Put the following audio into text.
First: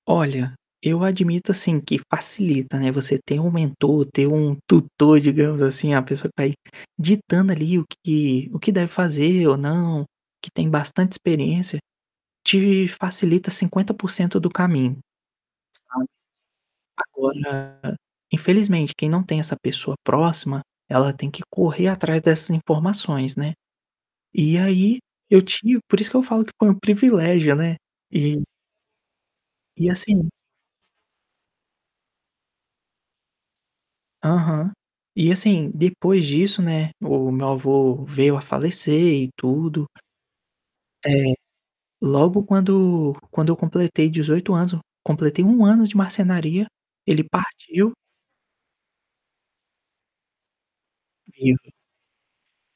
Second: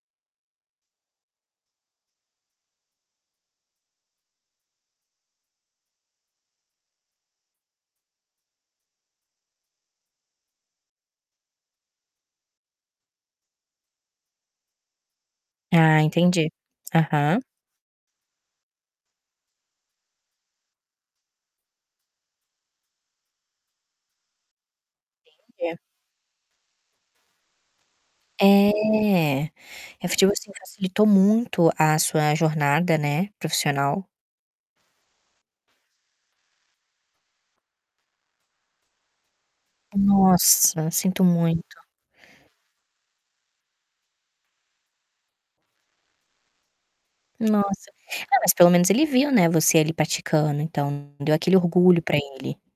Olha, eu admito, assim, que facilita, né, você ter um mentor, ter um tutor, digamos assim. A pessoa tá, aí, ditando, ali, o que o que deve fazer ou não, que tem bastante experiência, te facilita 50% do caminho, Ah, sabe. entendi, aham. Agora, infelizmente, quem não tem essa pessoa próxima, ela tem que correr atrás dessas informações, né, e aí eu Entendi. tive por isso que eu falo que, pô, é um privilégio, né. E É, e assim [unintelligible] facilitou muito a sua jornada né, profissional. Aham. E, assim, depois disso, né, o meu avô veio a falecer e tudo. Nossa, sinto Eh, muito. logo quando quando eu completei 18 anos, completei 1 ano de marcenaria, ele Nossa! partiu. É, mas, pelo menos, ele viu, né, você ali praticando, então, deu aquele Vivo. orgulho pra ele.